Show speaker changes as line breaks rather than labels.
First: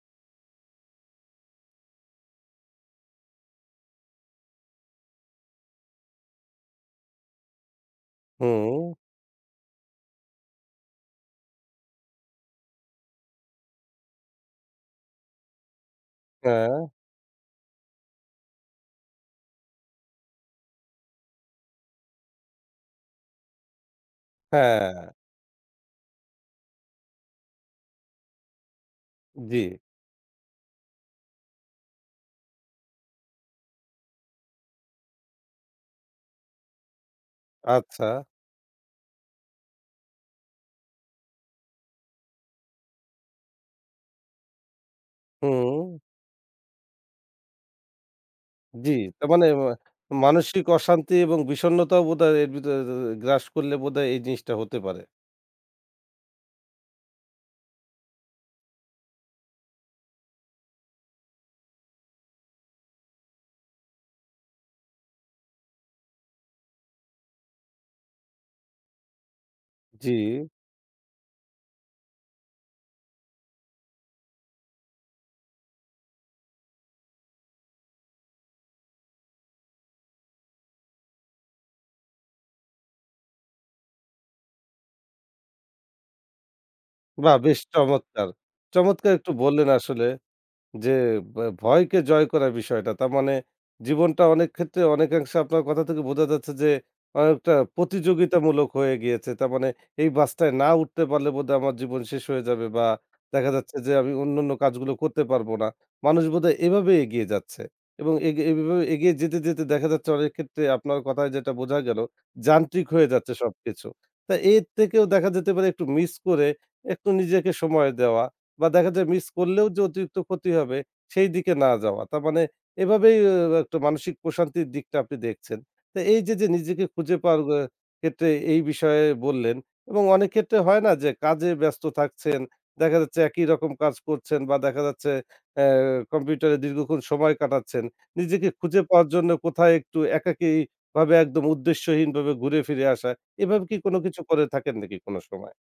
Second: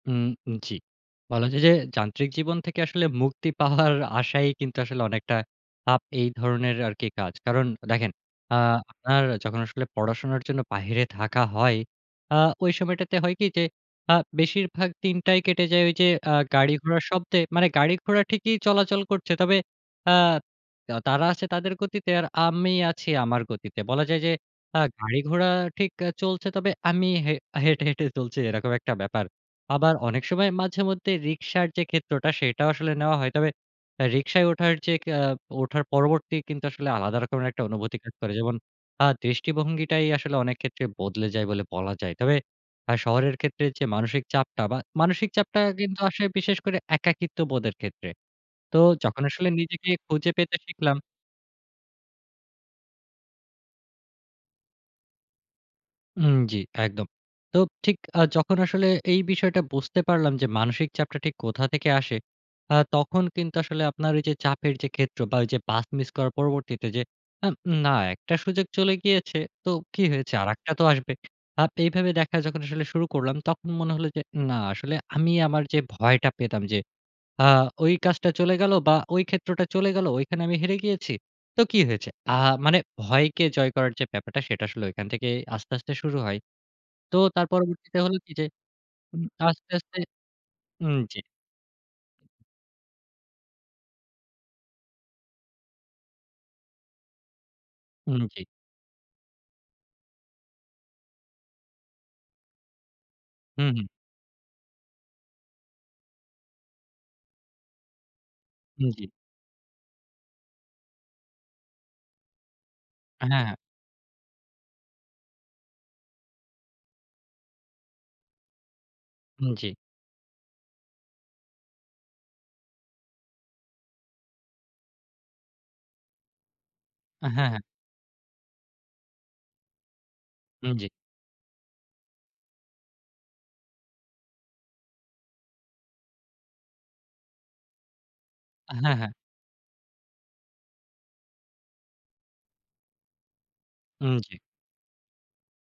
উম উম জি। বলা যায় যে, যান্ত্রিক জীবন থেকে আসলে মুক্তি পাওয়ার আশায়ই কিন্তু আসলে অনেকটা আপ এই ধরনের আরকি কাজ। কারণ দেখেন আ
হুম।
আপনার যখন আসলে পড়াশোনার জন্য বাহিরে থাকা হ, য় আ ওই সময়টাতে হয় কি? যে, আ বেশিরভাগ দিনটাই কেটে যায় ওইযে আ
হ্যাঁ।
গাড়ি-ঘোড়ার শব্দে। মানে গাড়ি-ঘোড়া ঠিকই চলাচল করছে। তবে আ তা তারা আছে তাদের গতিতে আর আমি আছি আমার গতিতে। বলা যায় যে, আ
হ্যাঁ।
গাড়ি -ঠিক আ চলছে। তবে আমি হে হেঁটে, হেঁটে চলছি এরকম একটা ব্যাপার।
জি।
আবার অনেক সময় মাঝেমধ্যে রিকশার যে, ক্ষেত্রটা সেটাও আসলে নেওয়া হয়। তবে অ্যা রিকশায় ওঠার যে, অ্যা ওঠার পরবর্তী কিন্তু আসলে আলাদা রকমের একটা অনুভূতি কাজ
আচ্ছা।
করে। যেমন আ দৃষ্টিভঙ্গিটাই আসলে অনেক ক্ষেত্রে বদলে যায় বলে বলা যায়। তবে অ্যা শহরের ক্ষেত্রে যে, মানসিক চাপটা বা মানসিক চাপটা
হুম।
কিন্তু আসে বিশেষ করে একাকিত্ববোধের ক্ষেত্রে। তো
জি।
যখন
তার মানে
আসলে
আ
নিজেকে খুঁজে পেতে
মানসিক
শিখলাম
অশান্তি এবং বিষন্নতাও বোধহয় এর ভিতরে এ গ্রাস করলে বোধহয় এই জিনিসটা হতে পারে।
হুম, জি, একদম। তো ঠিক আ যখন আসলে এই বিষয়টা বুঝতে পারলাম যে, মানসিক চাপটা ঠিক কোথা থেকে আসে, আ তখন কিন্তু আসলে আপনার ওইযে চাপের যে, ক্ষেত্র বা ওইযে পাথ মিস করার পরবর্তীতে যে, অ্যাম না একটা সুযোগ চলে গিয়েছে তো কি
জি।
হয়েছে? আরেকটা তো আসবে। আপ এইভাবে দেখা যখন আসলে শুরু করলাম, তখন মনে হলো যে, না আসলে আমি আমার যে, ভয়টা পেতাম, যে, আ ওই কাজটা চলে গেলো বা ওই ক্ষেত্রটা চলে গেলো, ঐখানে আমি হেরে গিয়েছি। তো কি হয়েছে? আ মানে ভয়কে জয় করার যে, ব্যাপারটা, সেটা আসলে ঐখান থেকে আস্তে, আস্তে শুরু হয়। তো
বাহ!
তার
বেশ
পরবর্তীতে হল
চমৎকার।
কি? যে,
চমৎকার
উ
একটু বললেন
আস্তে আস্তে
আসলে।
উ
যে,
জি।
বা ভয়কে জয় করা বিষয়টা। তার মানে জীবনটা অনেক ক্ষেত্রে অনেকাংশে আপনার কথা থেকে বোঝা যাচ্ছে যে, অনেকটা
উম জি।
প্রতিযোগিতামূলক হয়ে গিয়েছে। তার মানে এই বাসটায় না উঠতে পারলে বোধহয় আমার জীবন শেষ হয়ে যাবে বা দেখা
হু,
যাচ্ছে
হুম।
যে, আমি অন্যান্য কাজগুলো করতে পারব না। মানুষ বোধহয় এভাবে এগিয়ে যাচ্ছে। এবং এগে এভাবে
হুম, জি।
এগিয়ে যেতে, যেতে দেখা যাচ্ছে অনেক ক্ষেত্রে আপনার কথায় যেটা বোঝা গেল, যান্ত্রিক হয়ে যাচ্ছে
হ্যাঁ, হ্যাঁ।
সবকিছু। তা এর থেকেও দেখা যেতে পারে একটু মিস করে একটু নিজেকে সময় দেওয়া। বা দেখা যায় মিস
হুম,
করলেও
জি।
যে, অতিরিক্ত ক্ষতি হবে সেইদিকে না যাওয়া। তার মানে এভাবেই আ একটা মানসিক প্রশান্তির দিকটা আপনি দেখছেন। তো এইযে, যে, নিজেকে খুঁজে
আ
পাওয়ার
হ্যাঁ,
অ্যা
হ্যাঁ।
ক্ষেত্রে এই বিষয়ে বললেন। এবং অনেক ক্ষেত্রে
উম
হয়
জি।
না? যে, কাজে ব্যস্ত থাকছেন, দেখা যাচ্ছে একই রকম কাজ করছেন বা দেখা যাচ্ছে অ্যা কম্পিউটারে দীর্ঘক্ষণ সময় কাটাচ্ছেন। নিজেকে
আ
খুঁজে
হ্যাঁ,
পাওয়ার
হ্যাঁ।
জন্য কোথায় একটু একাকী ভাবে একদম উদ্দেশ্যহীনভাবে ঘুরে ফিরে আসা। এভাবে কি কোন
উম
কিছু
জি।
করে থাকেন নাকি কোন সময়?